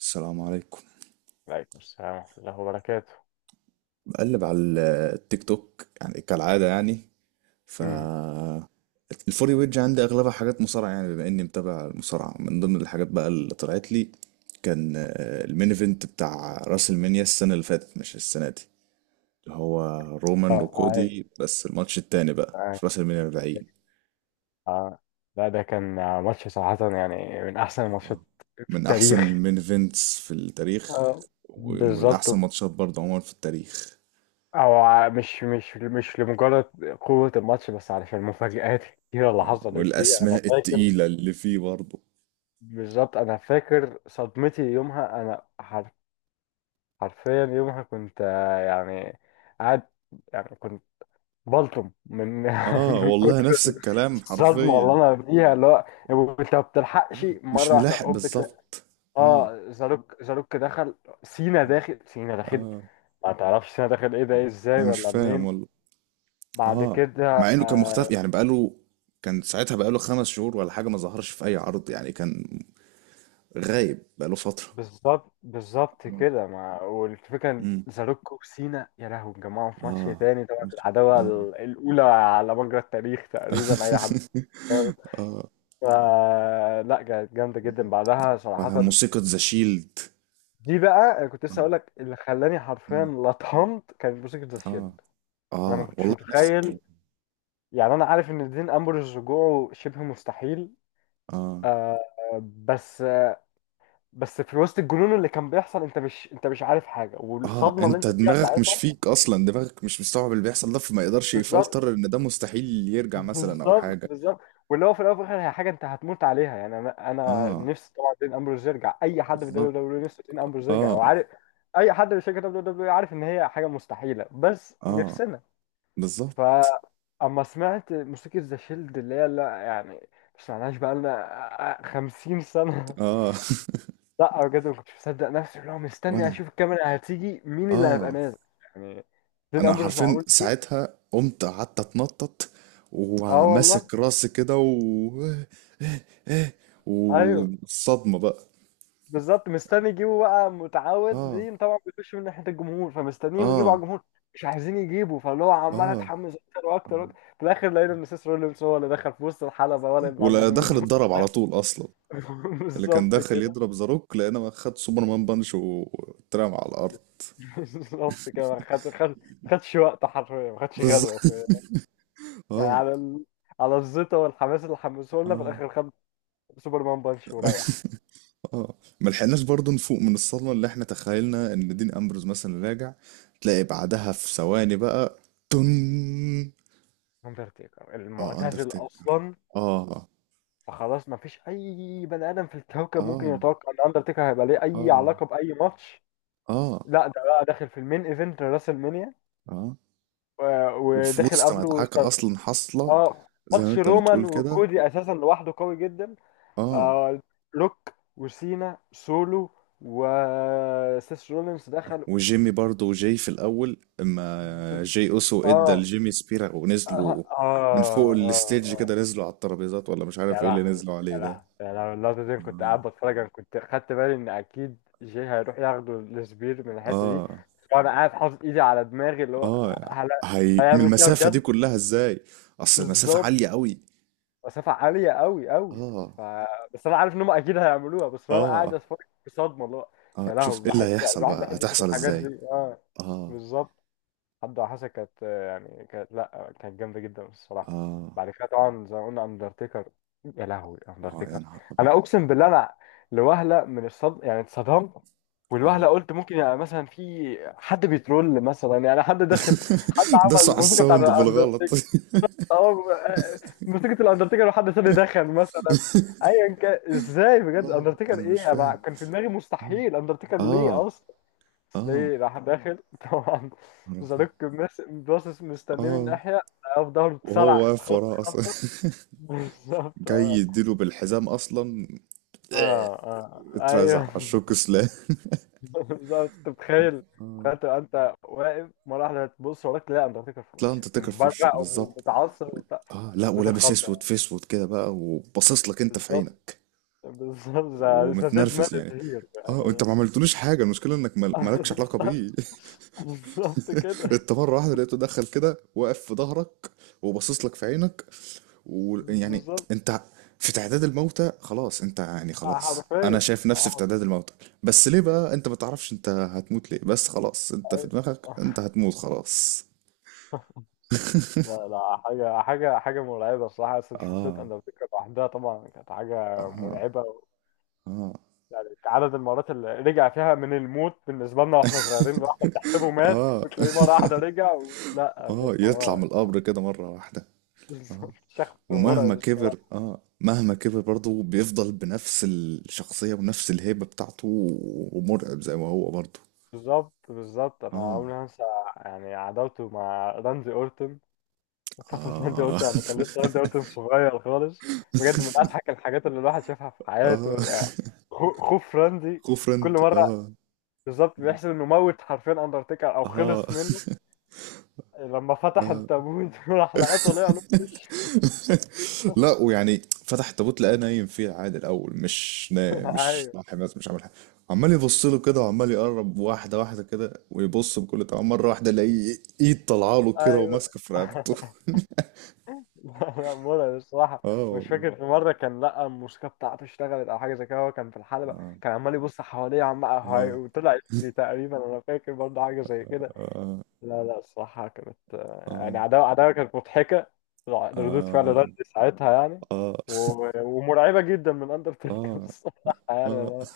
السلام عليكم. وعليكم السلام ورحمة الله وبركاته. بقلب على التيك توك يعني كالعادة يعني. ف مم. الفوري ويج عندي أغلبها حاجات مصارعة يعني، بما إني متابع المصارعة. من ضمن الحاجات بقى اللي طلعت لي كان المين ايفنت بتاع راس المنيا السنة اللي فاتت مش السنة دي، اللي هو رومان اه، وكودي. بس الماتش التاني بقى عاي- في راس المنيا 40. آه. لا ده كان ماتش صراحة يعني من أحسن الماتشات آه. في من أحسن التاريخ. المين ايفنتس في التاريخ، آه. ومن بالظبط. أحسن ماتشات برضه عموما في التاريخ. مش لمجرد قوة الماتش، بس علشان المفاجآت الكتيرة اللي حصلت فيه. أنا والأسماء فاكر، التقيلة اللي فيه برضه. بالظبط أنا فاكر صدمتي يومها. حرفيا يومها كنت، يعني قاعد. يعني كنت بلطم من اه من والله كتر نفس الكلام صدمة. والله حرفيا. انا بديها اللي هو انت ما بتلحقش، مش مرة واحدة ملاحق هوب بتلاقي. بالظبط. اه، اه، زاروك زاروك دخل. سينا اه، داخل، سينا داخل. اه. ما تعرفش سينا داخل ايه ده، إيه آه. ازاي انا مش ولا فاهم منين؟ والله. بعد اه، كده مع انه كان آه. مختفي يعني بقاله، كان ساعتها بقاله خمس شهور ولا حاجة، ما ظهرش في اي عرض يعني، كان غايب بقاله فترة. بالظبط، بالظبط اه. كده. ما، والفكرة ان مم. زاروك وسينا، يا لهوي، اتجمعوا في ماتش اه. تاني طبعا. ماشي. العداوة اه. الأولى على مجرى التاريخ، تقريبا أي حد. اه فا لا، كانت جامدة مم. جدا بعدها وبعدها صراحة. موسيقى ذا شيلد. دي بقى كنت لسه اه. هقول لك، اللي خلاني حرفيا مم. لطمت كان موسيقى ذا اه شيلد. انا ما اه كنتش والله نفس متخيل، الكلام. يعني انا عارف ان دين امبرز رجوعه شبه مستحيل. اه، آه. بس آه بس في وسط الجنون اللي كان بيحصل، انت مش عارف حاجه، اه، والصدمه اللي انت انت فيها دماغك مش ساعتها. فيك اصلا، دماغك مش مستوعب اللي بيحصل ده، فما يقدرش يفلتر بالظبط، ان ده مستحيل يرجع مثلا او بالظبط، حاجة. بالظبط. واللي هو في الاول وفي الاخر، هي حاجه انت هتموت عليها. يعني انا اه، نفسي طبعا دين امبرز يرجع، اي حد في دبليو بالظبط. دبليو نفسه دين امبرز يرجع، اه، وعارف اي حد في شركه دبليو دبليو عارف ان هي حاجه مستحيله، بس اه، نفسنا. بالظبط. فأما سمعت موسيقى ذا شيلد، اللي هي لا يعني ما سمعناش بقالنا 50 سنة، اه. لا بجد ما كنتش مصدق نفسي. اللي هو مستني وانا أشوف الكاميرا هتيجي، مين اللي هيبقى اه، نازل؟ يعني دين انا أمبرس، حرفيا معقول إيه؟ ساعتها قمت قعدت اتنطط اه، والله. وماسك راسي كده ايوه، والصدمة بقى. بالظبط، مستني يجيبوا بقى. متعود اه، دي طبعا بيخش من ناحيه الجمهور، فمستنيين يجيبوا على اه، الجمهور. مش عايزين يجيبوا، فاللي هو عمال اه. اتحمس اكتر واكتر آه. وأكتر. في الاخر لقينا ان سيس رولينز هو اللي دخل في وسط الحلبه، ولا اللي عند ولا دخل الجمهور. اتضرب على طول اصلا. اللي كان بالظبط داخل كده. يضرب زاروك لقينا خد سوبرمان بانش واترمى على الارض. بالظبط كده، ما خد خد خدش وقت، حرفيا ما خدش غلوه بالظبط. في، يعني اه، على الزيطه والحماس اللي حمسوه لنا، في اه، الاخر خد سوبرمان بانش وريح. اه. ما لحقناش برضه نفوق من الصدمه اللي احنا تخيلنا ان دين امبروز مثلا راجع، تلاقي بعدها في ثواني بقى تن، اندرتيكر اه المعتزل اندرتيكر. اصلا، اه، فخلاص ما فيش اي بني ادم في الكوكب ممكن اه، يتوقع ان اندرتيكر هيبقى ليه اي اه، علاقه باي ماتش. اه، لا ده بقى داخل في المين ايفنت راسل مانيا، اه. وفي وداخل وسط قبله مدعكه اصلا حاصله اه. زي ما ماتش انت رومان بتقول كده. وكودي اساسا لوحده قوي جدا. اه. آه. لوك وسينا سولو وسيس رولينز دخل. وجيمي برضه، وجاي في الأول، اما جاي أوسو ادى اه، لجيمي سبيرا اه، ونزلوا من فوق اه، الستيج كده، اه. نزلوا على الترابيزات ولا مش يا عارف ايه اللي لهوي، نزلوا يا عليه ده. لهوي، يا لهوي، اللقطة دي. أنا كنت قاعد بتفرج، انا كنت خدت بالي ان اكيد جي هيروح ياخده السبير من الحتة دي، اه، وانا قاعد حاطط ايدي على دماغي. اللي هو اه، هي من هيعمل كده المسافة دي بجد؟ كلها ازاي؟ اصل المسافة بالظبط، عالية قوي. مسافة عالية قوي قوي. ف... اه، بس انا عارف ان هم اكيد هيعملوها، بس انا قاعد اه، اتفرج بصدمة. اللي هو اه، يا شوف لهوي. ايه اللي بحب يعني هيحصل الواحد بقى، بيحب يشوف هتحصل الحاجات دي. ازاي. اه، اه، بالظبط. حد وحشة كانت، يعني كانت لا كانت جامدة جدا الصراحة. اه، بعد كده طبعا زي ما قلنا اندرتيكر. يا لهوي اه، يا اندرتيكر. نهار ابيض. انا اقسم بالله، انا لوهلة من الصدم يعني اتصدمت. والوهلة اه، قلت ممكن يعني مثلا في حد بيترول، مثلا يعني حد داخل، حد عمل دسوا على الموسيقى بتاع الساوند بالغلط. الاندرتيكر. اه. موسيقى الاندرتيكر، وحد تاني دخل مثلا، ايا كان. ازاي بجد اه، اندرتيكر؟ انا مش ايه انا فاهم. كان في دماغي مستحيل اندرتيكر اه، ليه اصلا. اه، سلي راح داخل طبعا، اه، زاروك باصص مستنيه من اه. ناحية، في ظهره وهو اتسرع واقف خط وراه اصلا. خطة. بالظبط. جاي اه، يديله بالحزام اصلا. اه، اه، اترزع ايوه. على الشوك، سلام. بالظبط، انت متخيل؟ تخيل تبقى انت واقف مرة واحدة، تبص وراك تلاقي اندرتيكر في لا، وشك انت تكر في وشك مبرق بالظبط ومتعصب و- وبتاع. اه، لا، بيت ولابس اسود الخضة. في اسود كده بقى، وباصص لك انت في بالظبط، عينك بالظبط. ذا ديد مان ومتنرفز يعني. هير اه، انت ما يعني. عملتلوش حاجه، المشكله انك مالكش علاقه بيه. بالظبط. بالظبط كده. انت مره واحده لقيته دخل كده واقف في ظهرك وباصص لك في عينك، ويعني بالظبط، انت في تعداد الموتى خلاص، انت يعني خلاص انا حرفيا. شايف نفسي في آه. تعداد الموتى. بس ليه بقى، انت ما تعرفش انت هتموت ليه، بس خلاص انت في أيوة. دماغك انت هتموت خلاص. لا لا، حاجة حاجة حاجة مرعبة الصراحة. أصلا شخصية اه، أندرتيكر لوحدها طبعا كانت حاجة اه، مرعبة. اه، يعني عدد المرات اللي رجع فيها من الموت بالنسبة لنا وإحنا صغيرين، الواحد تحسبه مات اه. وتلاقيه مرة واحدة رجع. ومش لا، بجد اه، يطلع هو من القبر كده مرة واحدة. اه. شخص ومهما مرعب كبر الصراحة. اه، مهما كبر برضه بيفضل بنفس الشخصية ونفس الهيبة بتاعته، ومرعب زي ما هو برضه. بالظبط، بالظبط، أنا اه، عمري ما هنسى يعني عداوته مع راندي أورتون فترة. راندي اه. أورتون لما كان لسه راندي أورتون صغير خالص، بجد من أضحك الحاجات اللي الواحد شافها في اه، حياته يعني. خوف راندي خوف في كل رند مرة، اه. بالظبط بيحسب انه موت حرفيا اندرتيكر او اه. خلص منه. لما فتح آه. التابوت راح لقاه طالع له في وشه. لا ويعني فتح التابوت لقاه نايم فيه عادي الاول، مش نايم مش ايوه، صاحي، بس مش عامل حاجه. عمال يبص له كده، وعمال يقرب واحده واحده كده ويبص. بكل طبعا مره واحده الاقيه ايد طالعه له كده ايوه. وماسكه في رقبته. لا لا، مرعب الصراحه. اه مش والله. فاكر في مره كان لقى الموسيقى بتاعته اشتغلت او حاجه زي كده. هو كان في الحلبه، اه، كان عمال يبص حواليه، اه، وطلع يجري تقريبا. انا فاكر برضه حاجه زي كده. لا لا، الصراحة كانت، يعني اه، عداوة عداوة كانت مضحكة. ردود فعل. اه، ساعتها يعني، اه، ومرعبة جدا من اه، أندرتيكر. الصراحة يعني، اه، اه. أنا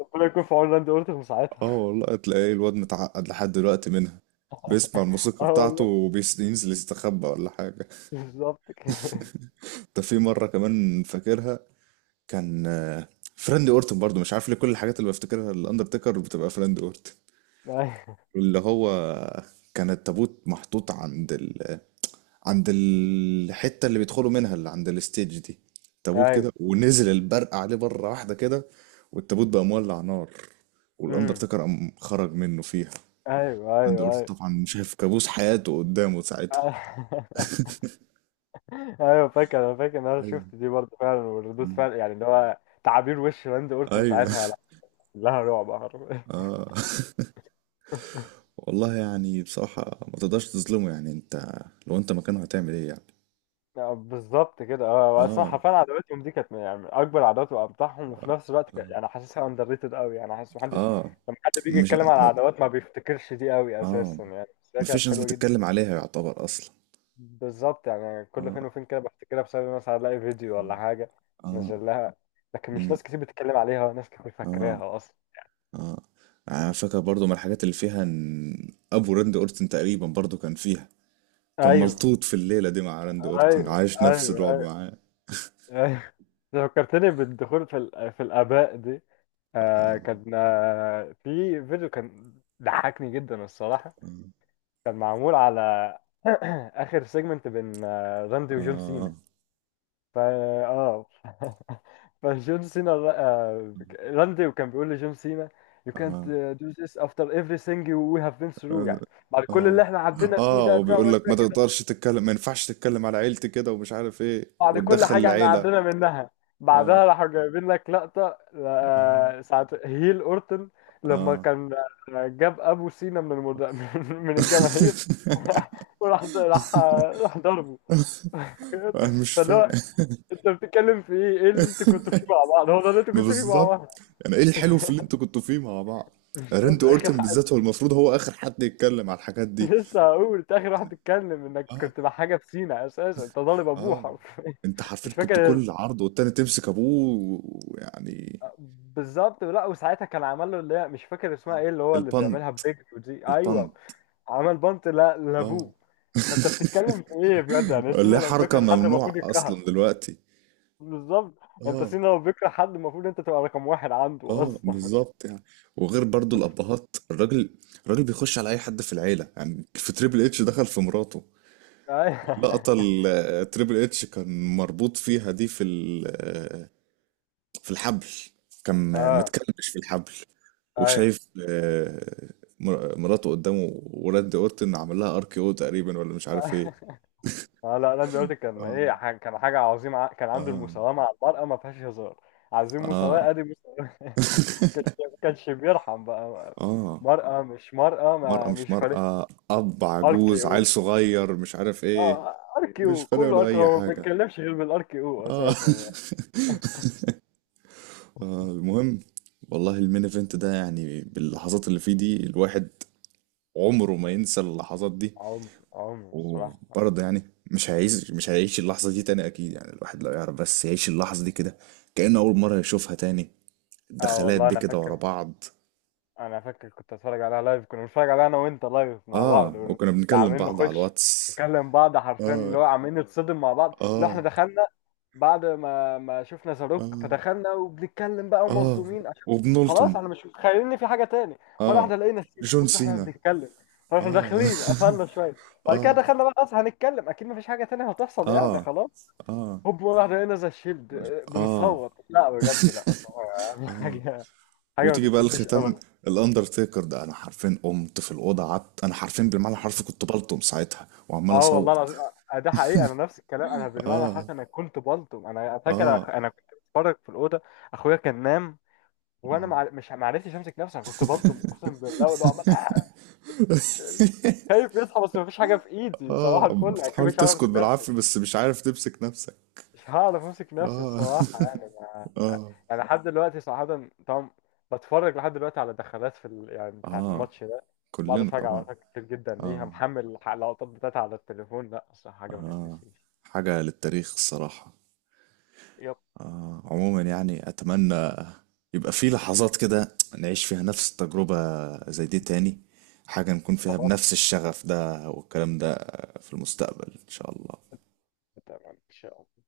ربنا يكون في عون راندي أورتون اه ساعتها. والله تلاقيه الواد متعقد لحد دلوقتي منها، بيسمع الموسيقى اه، بتاعته والله. وبينزل يستخبى ولا حاجة. بالظبط كده. ده في مرة كمان فاكرها، كان فريند اورتون برضو، مش عارف ليه كل الحاجات اللي بفتكرها الاندرتيكر بتبقى فريند اورتون، أيوه، اللي هو كان التابوت محطوط عند عند الحتة اللي بيدخلوا منها، اللي عند الستيج دي. تابوت أيوه. كده، ونزل البرق عليه بره واحدة كده، والتابوت بقى مولع نار، أمم. والاندرتيكر قام خرج منه فيها. أيوه، فريند أيوه، أيوه. اورتون طبعا شايف كابوس حياته قدامه ساعتها. أيوه فاكر. أنا فاكر إن أنا ايوه. شفت دي برضه فعلا. وردود مم. فعل يعني، اللي هو تعابير وش راندي أورتون ايوه. ساعتها، لها رعب. اه والله. يعني بصراحة ما تقدرش تظلمه يعني، انت لو انت مكانه هتعمل ايه يعني. بالظبط كده. اه، اصلا اه، حرفيا عداوتهم دي كانت يعني من اكبر عداوات وامتعهم. وفي اه، نفس الوقت يعني حاسسها اندر ريتد قوي، يعني حاسس محدش آه، لما حد بيجي مش يتكلم على م... العداوات ما بيفتكرش دي قوي اه، اساسا يعني. بس هي كانت مفيش ناس حلوه جدا. بتتكلم عليها يعتبر اصلا. بالظبط، يعني كل اه، فين وفين كده بفتكرها بسبب مثلا الاقي فيديو ولا حاجه اه، نزل لها. لكن مش امم، ناس كتير بتتكلم عليها، ناس كتير اه، فاكراها اصلا. اه، يعني انا فاكر برضو من الحاجات اللي فيها ان ابو راندي اورتن تقريبا برضو كان فيها، كان ايوه، ملطوط في الليلة دي مع راندي ايوه، اورتن ايوه، عايش نفس ايوه، الرعب أيوة. معاه. فكرتني بالدخول في في الاباء دي. اه، كان، في فيديو كان ضحكني جدا الصراحة. كان معمول على آخر سيجمنت بين راندي وجون سينا. اه، فا، اه. فجون سينا راندي، وكان بيقول لجون سينا: "You اه، can't آه. Do this after everything we have been through" يعني بعد كل اللي اه، احنا عدينا فيه اه، ده وبيقول تعمل لك ما فيها، تقدرش تتكلم، ما ينفعش تتكلم على عيلتي كده، ومش عارف ايه بعد كل وتدخل حاجة احنا العيلة. عدينا منها. بعدها اه، راحوا جايبين لك لقطة، اه، ساعة هيل أورتن، لما اه. كان جاب أبو سينا من من الجماهير. وراح راح راح ضربه. انا مش فاللي فاهم. هو انت بتتكلم في ايه؟ ايه اللي انت كنت فيه مع بعض؟ هو ده اللي انت ما كنت فيه مع بالظبط. بعض؟ يعني ايه الحلو في اللي انتوا كنتوا فيه مع بعض؟ بالظبط، راندي اخر اورتن بالذات هو المفروض هو اخر حد يتكلم على الحاجات دي. لسه هقول، انت اخر واحد تتكلم انك اه، كنت مع حاجه في سينا اساسا، انت ضارب ابوه اه. حرفيا، انت حرفيا مش كنت فاكر. كل عرض والتاني تمسك ابوه، ويعني بالظبط، لا وساعتها كان عمل له اللي هي مش فاكر اسمها آه. ايه، اللي هو اللي البند. بيعملها برجله دي. البند. ايوه، عمل بنط، لا اه، لابوه. انت بتتكلم في ايه بجد يعني؟ اللي سينا هي لو حركة بيكره حد ممنوعة المفروض يكرهك. اصلا دلوقتي. بالظبط، انت اه، سينا لو بيكره حد المفروض انت تبقى رقم واحد عنده اه، اصلا. بالظبط يعني. وغير برضو الابهات، الراجل، الراجل بيخش على اي حد في العيله. يعني في تريبل اتش دخل في مراته. ايوه، اللقطه اللي تريبل اتش كان مربوط فيها دي في في الحبل، كان اه، متكلبش في الحبل ايوه. وشايف مراته قدامه، وراندي اورتن عمل لها ار كي او تقريبا، ولا مش عارف ايه. اه، لا لا، دلوقتي كان اه، ايه، كان حاجه عظيمه، كان عنده اه، المساواه مع المرأة، ما فيهاش هزار. عايزين مساواه، اه. ادي مساواه. كانش كانش بيرحم بقى، اه، مرأة مش مرأة، مرأة ما مش مش فارق. مرأة، أب ار كي عجوز، او عيل صغير، مش عارف إيه، اه، ار كي مش او، فارق كله ار له كي او. اي هو ما حاجه. بيتكلمش غير بالار كي او اه. اساسا يعني. المهم، والله المين ايفنت ده يعني باللحظات اللي فيه دي، الواحد عمره ما ينسى اللحظات دي. عمر عمر الصراحه. وبرضه يعني مش هيعيش، مش هيعيش اللحظة دي تاني أكيد يعني. الواحد لو يعرف بس يعيش اللحظة دي كده كأنه أول مرة يشوفها تاني، اه الدخلات والله دي انا كده ورا فاكر. بعض. انا فاكر كنت اتفرج عليها لايف. كنا بنتفرج عليها انا وانت لايف مع بعض، آه، وكنا وكنا بنكلم عاملين بعض على نخش الواتس. نكلم بعض حرفيا، آه، اللي هو عاملين نتصدم مع بعض لو احنا آه، دخلنا بعد ما شفنا زاروك. آه، فدخلنا وبنتكلم بقى، آه، ومصدومين عشان وبنلطم. خلاص انا مش متخيل ان في حاجه تاني. مره آه. واحده لقينا سينا، جون بص احنا سينا. بنتكلم، فاحنا آه. داخلين قفلنا شويه. بعد كده آه. دخلنا بقى، خلاص هنتكلم اكيد مفيش حاجه تانية هتحصل اه، يعني، خلاص. اه، هوب مره واحده لقينا زي الشيلد، اه، بنصوت. لا بجد، لا الصراحة اه. حاجه، حاجه ما وتيجي بقى تتنسيش الختام، ابدا. الاندرتيكر ده. انا حرفين قمت في الاوضه قعدت، انا حرفين بالمعنى الحرفي كنت بلطم ساعتها وعمال اه والله اصوت. العظيم، ده حقيقي. انا نفس الكلام، انا بالمعنى اه، الحرفي انا كنت بلطم. انا فاكر اه، انا كنت بتفرج في الاوضه، اخويا كان نام، وانا مع... مش ما عرفتش امسك نفسي. انا كنت بلطم اقسم بالله. واللي هو عمال، مش مش- خايف يصحى بس مفيش حاجه في ايدي. صباح اه. الفل اكيد بتحاول مش هعرف تسكت امسك نفسي. بالعافيه بس مش عارف تمسك نفسك. مش هعرف امسك نفسي اه. الصراحه يعني. ما... اه، يعني لحد دلوقتي صراحه طبعا، بتفرج لحد دلوقتي على دخلات في يعني بتاعه اه. الماتش ده. بقعد كلنا اتفرج على طبعا. لقطات كتير جدا، ليها اه، محمل اللقطات بتاعتها على التليفون. لا الصراحه حاجه ما اه. تتنسيش. حاجه للتاريخ الصراحه. آه عموما يعني، اتمنى يبقى في لحظات كده نعيش فيها نفس التجربة زي دي تاني، حاجة نكون فيها طبعا، بنفس الشغف ده والكلام ده في المستقبل إن شاء الله. طبعا ان شاء الله.